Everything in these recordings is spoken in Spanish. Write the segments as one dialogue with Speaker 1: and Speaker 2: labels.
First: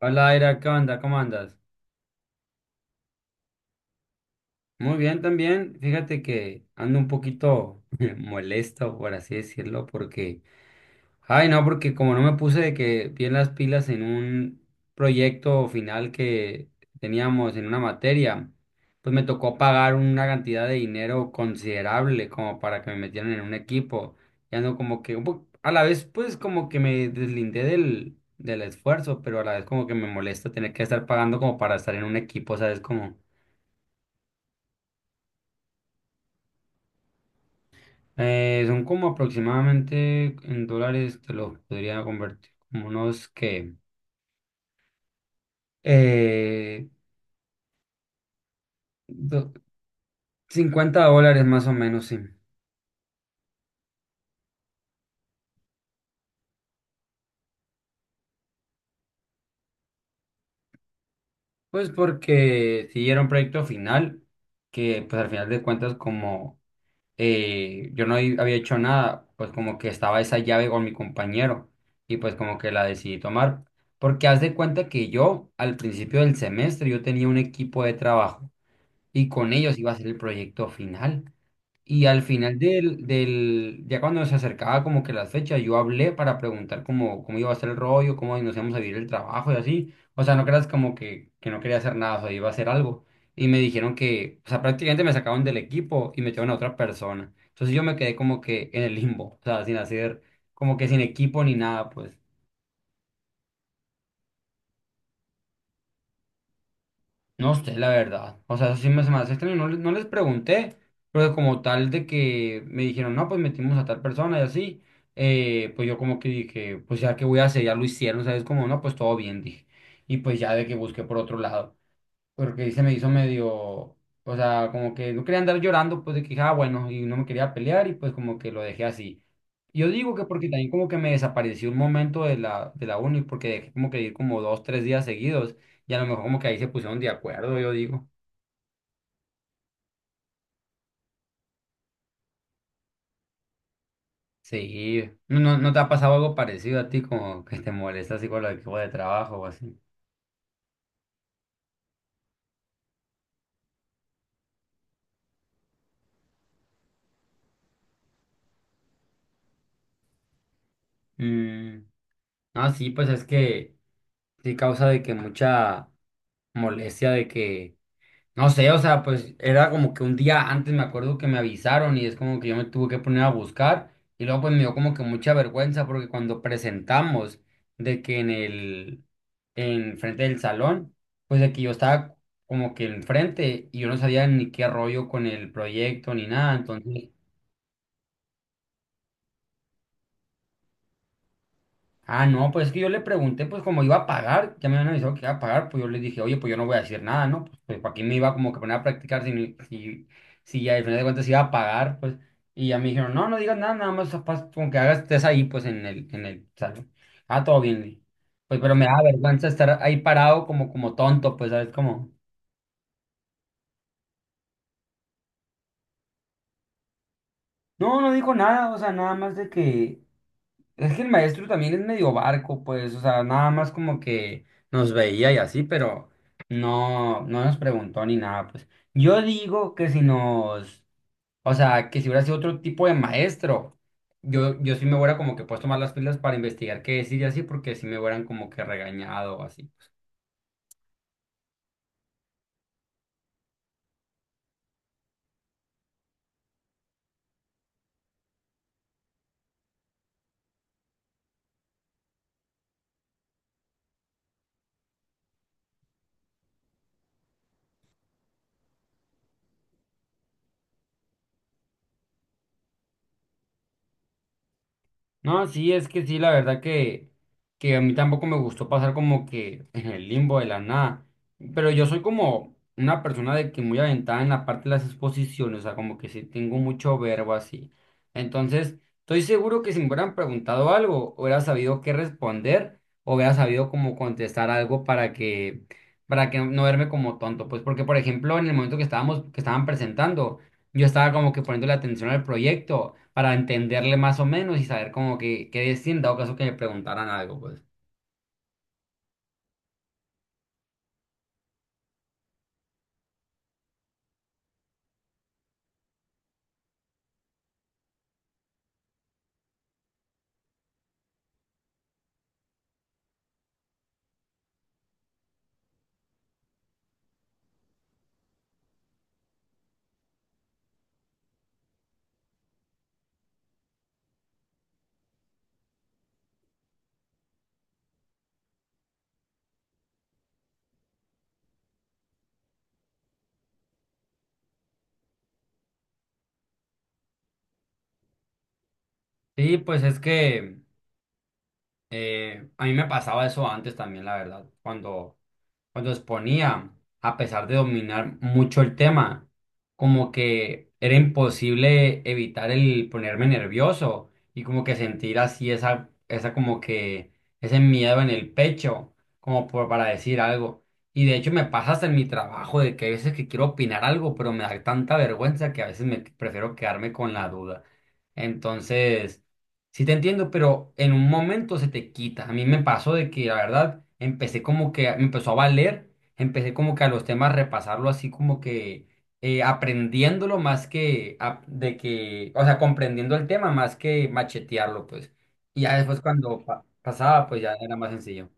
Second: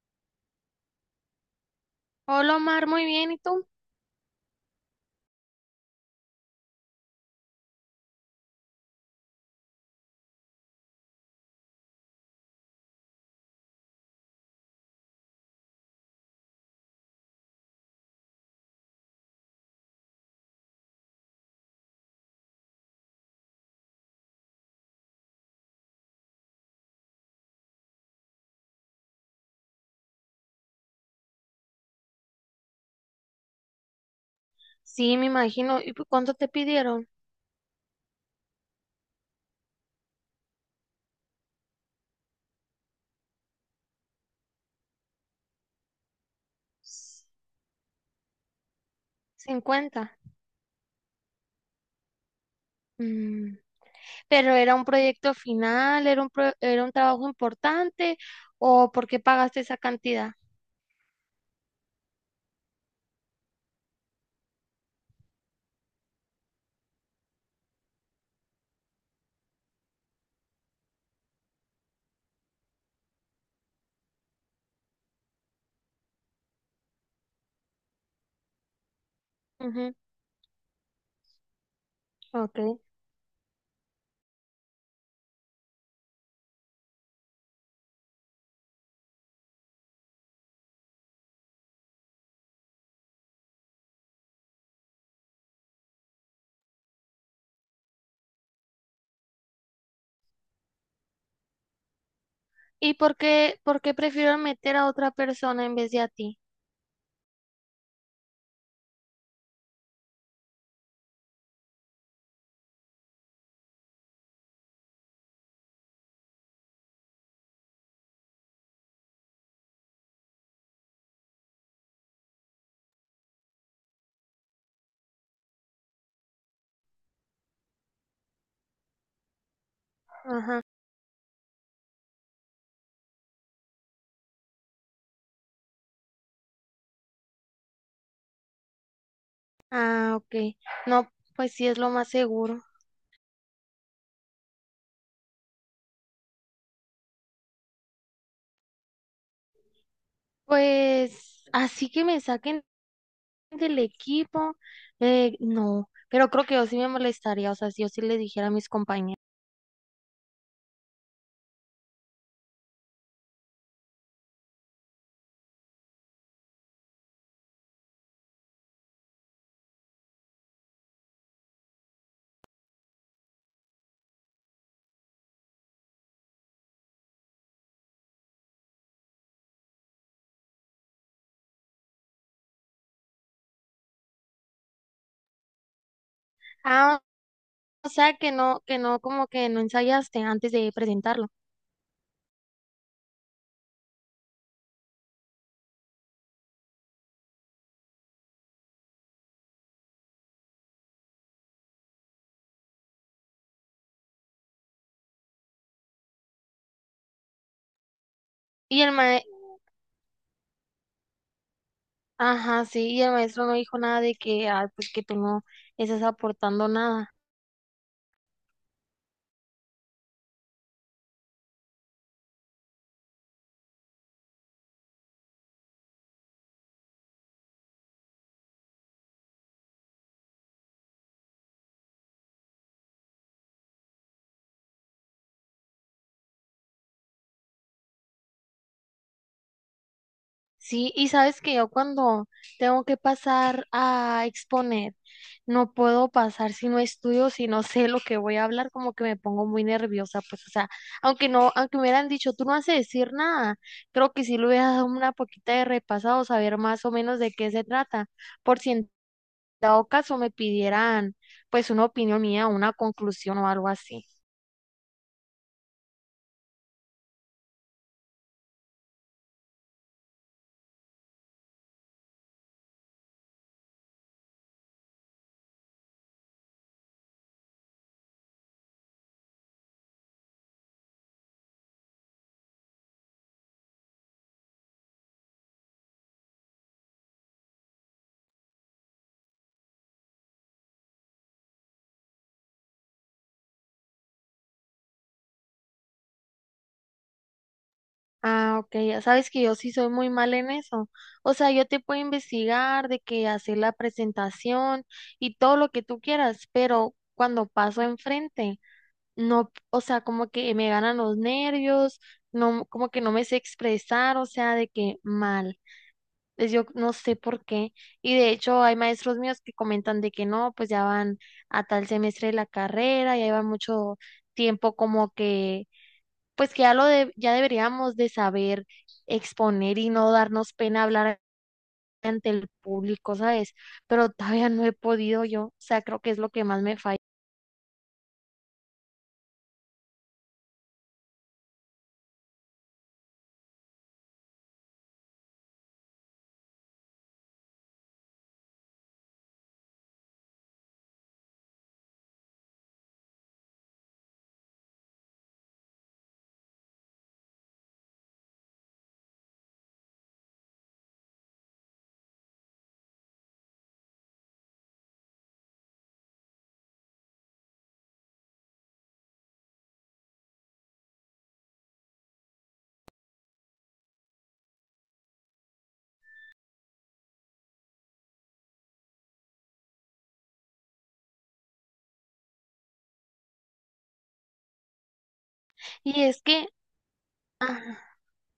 Speaker 1: Hola, Aira, ¿qué onda? ¿Cómo andas?
Speaker 2: Hola Omar, muy bien, ¿y tú?
Speaker 1: Muy bien también. Fíjate que ando un poquito molesto, por así decirlo, porque como no me puse de que bien las pilas en un proyecto final que teníamos en una materia, pues me tocó pagar una cantidad de dinero considerable como para que me metieran en un equipo. Y ando como que, a la vez, pues como que me deslindé del esfuerzo, pero a la vez como que me molesta tener que estar pagando como para estar en un equipo, ¿sabes? Como...
Speaker 2: Sí, me imagino. ¿Y pues, cuánto te pidieron?
Speaker 1: Son como aproximadamente en dólares, te lo podría convertir como unos eh,
Speaker 2: S-
Speaker 1: do-
Speaker 2: 50.
Speaker 1: $50 más o menos, sí.
Speaker 2: Mm, Pero era un proyecto final, era era un trabajo importante, ¿o por qué pagaste esa cantidad?
Speaker 1: Pues porque si era un proyecto final, que pues al final de cuentas como yo había hecho nada, pues como que estaba esa llave con mi compañero y pues como que la decidí tomar. Porque haz de cuenta que yo al principio del semestre yo tenía un equipo de trabajo y con ellos iba a
Speaker 2: Ujú,
Speaker 1: hacer el proyecto final. Y al final
Speaker 2: ok.
Speaker 1: del, del, ya cuando se acercaba como que la fecha, yo hablé para preguntar cómo iba a ser el rollo, cómo nos íbamos a vivir el trabajo y así. O sea, no creas como que no quería hacer nada, o sea, iba a hacer algo. Y me dijeron que, o sea, prácticamente me sacaron del equipo y metieron a otra persona. Entonces yo me quedé como que en el limbo, o sea, sin hacer, como que sin equipo ni nada, pues.
Speaker 2: ¿Y por qué prefiero meter a otra persona en vez de a ti?
Speaker 1: No sé, la verdad. O sea, se me hace extraño. No, no les pregunté, pero como tal de que me dijeron, no, pues metimos a tal persona y así, pues yo como que dije, pues ya que voy a hacer, ya lo hicieron, ¿sabes? Como, no, pues todo bien, dije. Y pues ya de que busqué por otro lado porque se me hizo medio, o sea, como que no quería andar llorando, pues de que, dije, ah, bueno, y no me quería pelear y pues como que lo dejé así. Yo digo que porque
Speaker 2: Ajá.
Speaker 1: también como que me desapareció un momento de la uni, porque dejé como que ir como dos, tres días seguidos y a lo mejor como que ahí se pusieron de acuerdo, yo digo.
Speaker 2: Ah, ok. No, pues sí es lo más seguro.
Speaker 1: Sí, ¿no te ha pasado algo parecido a ti como que te molesta así con el equipo de trabajo o así?
Speaker 2: Pues así que me saquen del equipo, no, pero creo que yo sí me molestaría, o sea, si yo sí le dijera a mis compañeros.
Speaker 1: Mm, ah, sí, pues es que sí causa de que mucha molestia de que no sé, o sea, pues era como que un día antes me acuerdo que me avisaron y es como que yo me tuve que poner a buscar y luego pues me dio como que mucha vergüenza porque cuando presentamos de que en el, en frente del salón, pues de que yo estaba como que enfrente y yo no sabía ni qué rollo con el proyecto ni nada,
Speaker 2: Ah,
Speaker 1: entonces...
Speaker 2: o sea, que no, como que no ensayaste antes de presentarlo.
Speaker 1: Ah, no, pues es que yo le pregunté, pues como iba a pagar, ya me habían avisado que iba a pagar, pues yo le dije, oye, pues yo no voy a decir nada, ¿no? Pues para qué me iba como que poner a practicar si al final de cuentas iba a pagar, pues. Y ya me dijeron, no, no digas nada, nada más con que hagas, estés ahí, pues en el salón. Ah, todo bien, le dije. Pues pero
Speaker 2: Y
Speaker 1: me
Speaker 2: el
Speaker 1: da
Speaker 2: ma.
Speaker 1: vergüenza estar ahí parado como tonto, pues, ¿sabes? Como,
Speaker 2: Ajá, sí, y el maestro no dijo nada de que, ay, pues que tú no estás aportando nada.
Speaker 1: no, no dijo nada, o sea, nada más de que. Es que el maestro también es medio barco, pues, o sea, nada más como que nos veía y así, pero no, no nos preguntó ni nada, pues. Yo digo que si nos, o sea, que si hubiera sido otro tipo de maestro, yo sí me hubiera como que puesto más las pilas para investigar qué decir y así, porque sí me hubieran como que regañado o así.
Speaker 2: Sí, y sabes que yo cuando tengo que pasar a exponer, no puedo pasar si no estudio, si no sé lo que voy a hablar, como que me pongo muy nerviosa, pues, o sea, aunque no, aunque me hubieran dicho, tú no has de decir nada, creo que sí le hubiera dado una poquita de repasado, saber más o menos de qué se trata, por si en dado caso me pidieran, pues, una opinión mía, una conclusión o algo así.
Speaker 1: No, sí, es que sí, la verdad que a mí tampoco me gustó pasar como que en el limbo de la nada. Pero yo soy como una persona de que muy aventada en la parte de las exposiciones, o sea, como que sí tengo mucho verbo así. Entonces, estoy seguro que si me hubieran preguntado algo, hubiera sabido qué responder o hubiera sabido cómo contestar algo para que no verme como tonto. Pues porque, por ejemplo, en el momento que que estaban presentando yo estaba como que poniendo la atención al proyecto para entenderle más o menos y saber como que qué decir en dado caso que me preguntaran algo, pues.
Speaker 2: Ah, ok, ya sabes que yo sí soy muy mal en eso. O sea, yo te puedo investigar de que hacer la presentación y todo lo que tú quieras, pero cuando paso enfrente, no, o sea, como que me ganan los nervios, no, como que no me sé expresar, o sea, de que mal. Pues yo no sé por qué. Y de hecho hay maestros míos que comentan de que no, pues ya van a tal semestre de la carrera, ya llevan mucho tiempo como que pues que ya deberíamos de saber exponer y no darnos pena hablar ante el público, ¿sabes? Pero todavía no he podido yo, o sea, creo que es lo que más me falla.
Speaker 1: Sí, pues es que a mí me pasaba eso antes también, la verdad, cuando exponía, a pesar de dominar mucho el tema, como que era imposible evitar el ponerme nervioso y como que sentir así esa como que ese miedo en el pecho, para decir algo. Y de hecho me pasa hasta en mi trabajo de que hay veces que quiero opinar algo, pero me da tanta vergüenza que a veces me prefiero quedarme con la duda. Entonces... Sí te entiendo, pero en un momento se te quita. A mí me pasó de que, la verdad, me empezó a valer, empecé como que a los temas repasarlo así como que aprendiéndolo de que, o sea, comprendiendo el tema más que machetearlo, pues. Y ya después
Speaker 2: Y es
Speaker 1: cuando
Speaker 2: que,
Speaker 1: pasaba, pues ya era
Speaker 2: ajá.
Speaker 1: más sencillo.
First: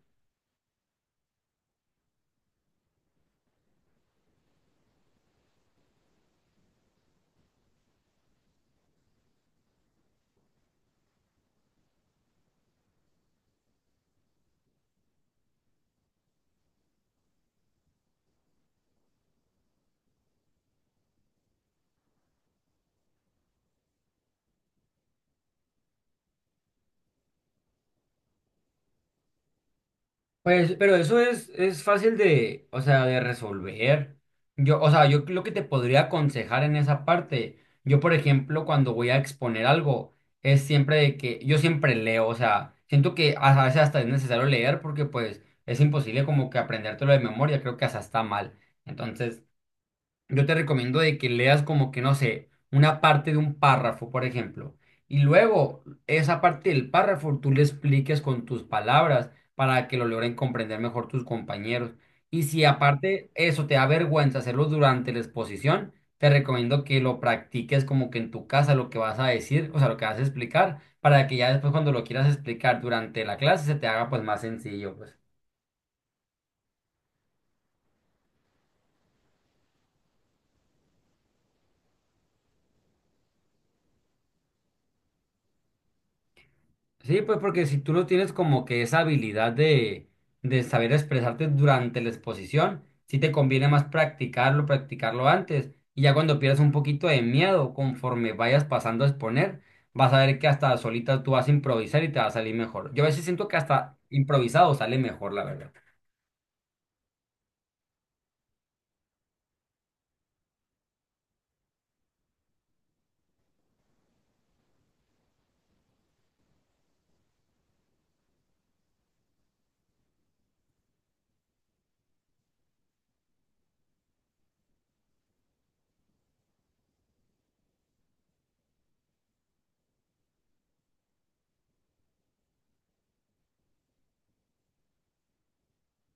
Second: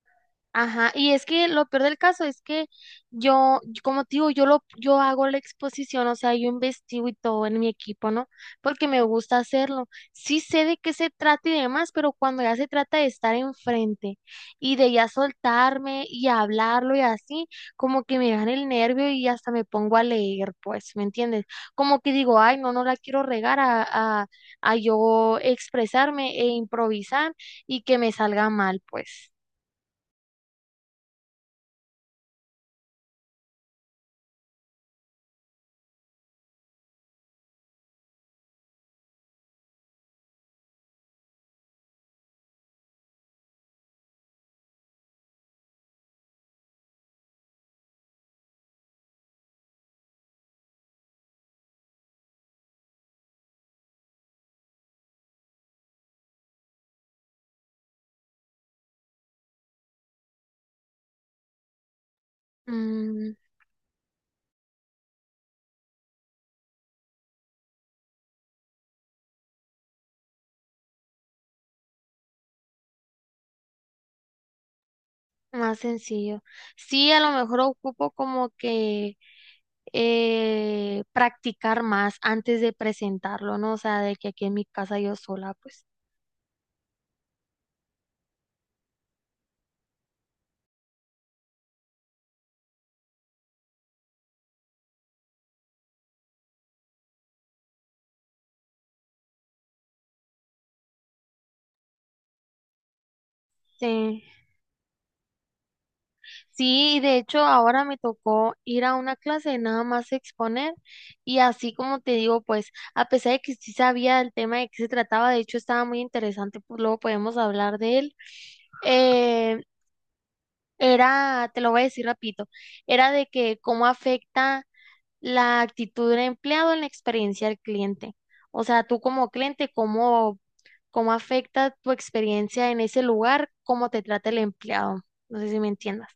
Speaker 2: Ajá, y es que lo peor del caso es que como te digo, yo hago la exposición, o sea, yo investigo y todo en mi equipo, ¿no? Porque me gusta hacerlo. Sí sé de qué se trata y demás, pero cuando ya se trata de estar enfrente y de ya soltarme y hablarlo y así, como que me dan el nervio y hasta me pongo a leer, pues, ¿me entiendes? Como que digo, ay, no, no la quiero regar a, a yo expresarme e improvisar y que me salga mal, pues.
Speaker 1: Pues, pero es fácil de, o sea, de resolver. Yo, o sea, yo lo que te podría aconsejar en esa parte, yo, por ejemplo, cuando voy a exponer algo, es siempre de que yo siempre leo, o sea, siento que a veces hasta es necesario leer porque pues es imposible como que aprendértelo de memoria, creo que hasta está mal. Entonces, yo te recomiendo de que leas como que, no sé, una parte de un párrafo, por ejemplo, y luego esa parte del párrafo tú le expliques con tus palabras para que lo logren comprender mejor tus compañeros. Y si aparte
Speaker 2: Mm.
Speaker 1: eso te da vergüenza hacerlo durante la exposición, te recomiendo que lo practiques como que en tu casa lo que vas a decir, o sea, lo que vas a explicar, para que ya después cuando lo quieras explicar durante la clase se te haga pues más sencillo, pues.
Speaker 2: Más sencillo. Sí, a lo mejor ocupo como que practicar más antes de presentarlo, ¿no? O sea, de que aquí en mi casa yo sola, pues.
Speaker 1: Sí, pues porque si tú no tienes como que esa habilidad de saber expresarte durante la exposición, sí te conviene más practicarlo antes. Y ya cuando pierdas un poquito de miedo, conforme vayas pasando a exponer, vas a ver que hasta solita tú vas a improvisar y te va a salir mejor. Yo a veces siento que hasta
Speaker 2: Sí.
Speaker 1: improvisado sale mejor, la verdad.
Speaker 2: Sí, de hecho ahora me tocó ir a una clase de nada más exponer y así como te digo, pues a pesar de que sí sabía el tema de qué se trataba, de hecho estaba muy interesante, pues luego podemos hablar de él. Eh, era, te lo voy a decir rapidito, era de que cómo afecta la actitud del empleado en la experiencia del cliente. O sea, tú como cliente, ¿cómo, cómo afecta tu experiencia en ese lugar, cómo te trata el empleado? No sé si me entiendas.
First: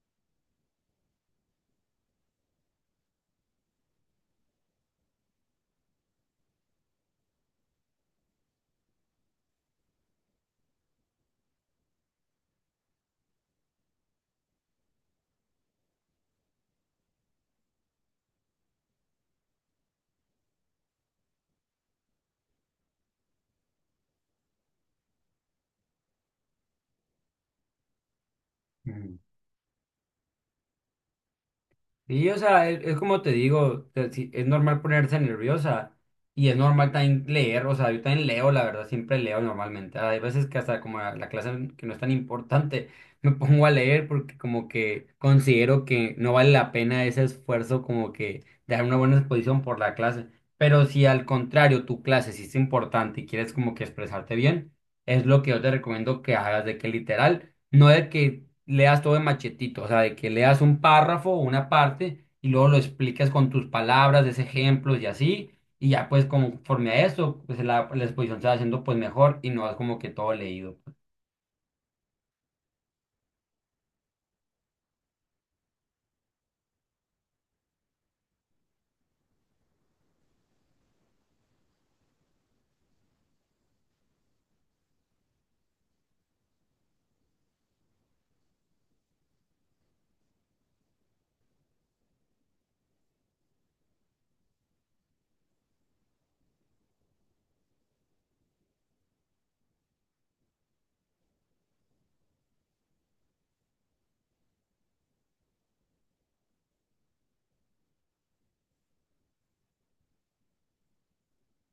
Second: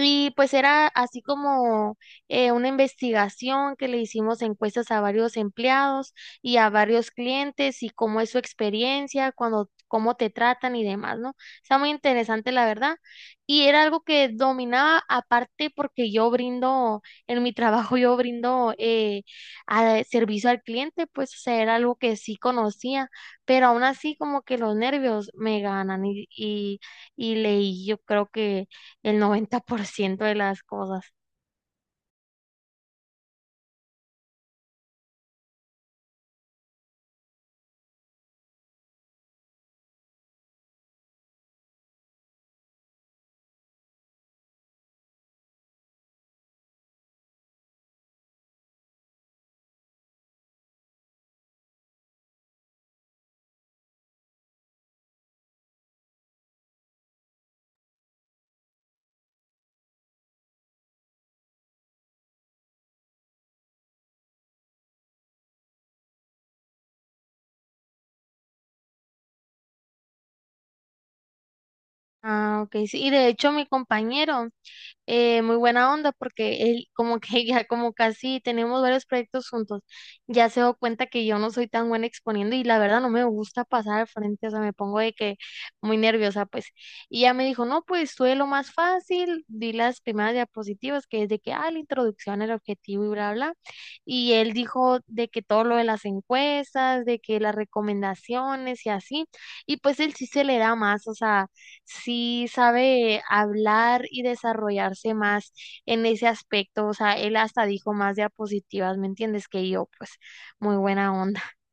Speaker 2: Y pues era así como una investigación que le hicimos encuestas a varios empleados y a varios clientes y cómo es su experiencia, cuando, cómo te tratan y demás, ¿no? Está muy interesante, la verdad. Y era algo que dominaba, aparte porque yo brindo, en mi trabajo yo brindo servicio al cliente, pues o sea, era algo que sí conocía, pero aún así como que los nervios me ganan y leí, yo creo que
Speaker 1: Ujú.
Speaker 2: el 90% de las cosas.
Speaker 1: Y, o sea, es como te digo, sí, es normal ponerse nerviosa y es normal también leer, o sea, yo también leo, la verdad, siempre leo normalmente. Hay veces que hasta como la clase que no es tan importante, me pongo a leer porque como que considero que no vale la pena ese esfuerzo como que de dar una buena exposición por la clase. Pero si al contrario tu clase sí es importante y quieres como que expresarte bien, es lo que yo te recomiendo que hagas de que literal, no de que leas todo de machetito, o sea, de que leas un párrafo o una parte y luego lo explicas con tus palabras, des ejemplos y así, y ya pues conforme a eso, pues la exposición se va haciendo pues mejor y no es como que todo leído.
Speaker 2: Ah, ok, sí. Y de hecho mi compañero, muy buena onda porque él como que ya como casi tenemos varios proyectos juntos, ya se dio cuenta que yo no soy tan buena exponiendo y la verdad no me gusta pasar al frente, o sea, me pongo de que muy nerviosa pues. Y ya me dijo, no, pues tú de lo más fácil, di las primeras diapositivas que es de que, ah, la introducción, el objetivo y bla, bla. Y él dijo de que todo lo de las encuestas, de que las recomendaciones y así, y pues él sí se le da más, o sea sí sabe hablar y desarrollarse más en ese aspecto. O sea, él hasta dijo más diapositivas, ¿me entiendes? Que yo, pues, muy buena onda.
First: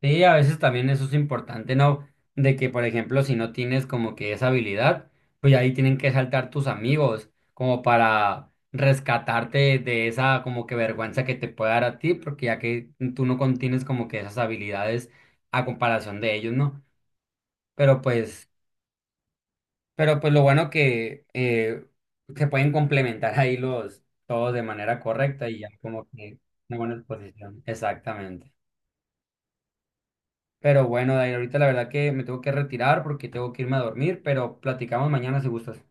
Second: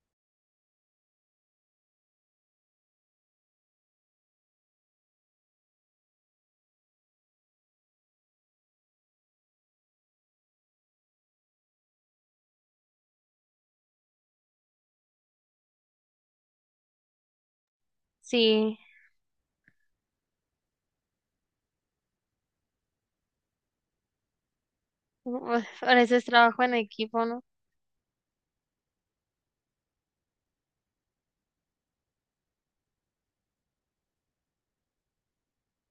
Speaker 1: Sí, a veces también eso es importante, ¿no? De que, por ejemplo, si no tienes como que esa habilidad, pues ahí tienen que saltar tus amigos como para rescatarte de esa como que vergüenza que te puede dar a ti, porque ya que tú no contienes como que esas habilidades a comparación de ellos, ¿no? Pero pues,
Speaker 2: Sí,
Speaker 1: pero pues lo bueno que se pueden complementar ahí los todos de manera
Speaker 2: u-
Speaker 1: correcta y ya
Speaker 2: por
Speaker 1: como
Speaker 2: eso es
Speaker 1: que
Speaker 2: trabajo en
Speaker 1: una buena
Speaker 2: equipo, ¿no?
Speaker 1: exposición. Exactamente. Pero bueno, Dair, ahorita la verdad que me tengo que retirar porque tengo que irme a dormir, pero platicamos mañana si gustas.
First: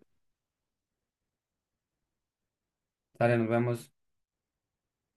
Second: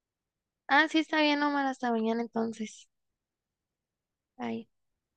Speaker 2: Ah, sí, está bien, Omar, hasta mañana entonces.
Speaker 1: Dale, nos vemos.
Speaker 2: Bye.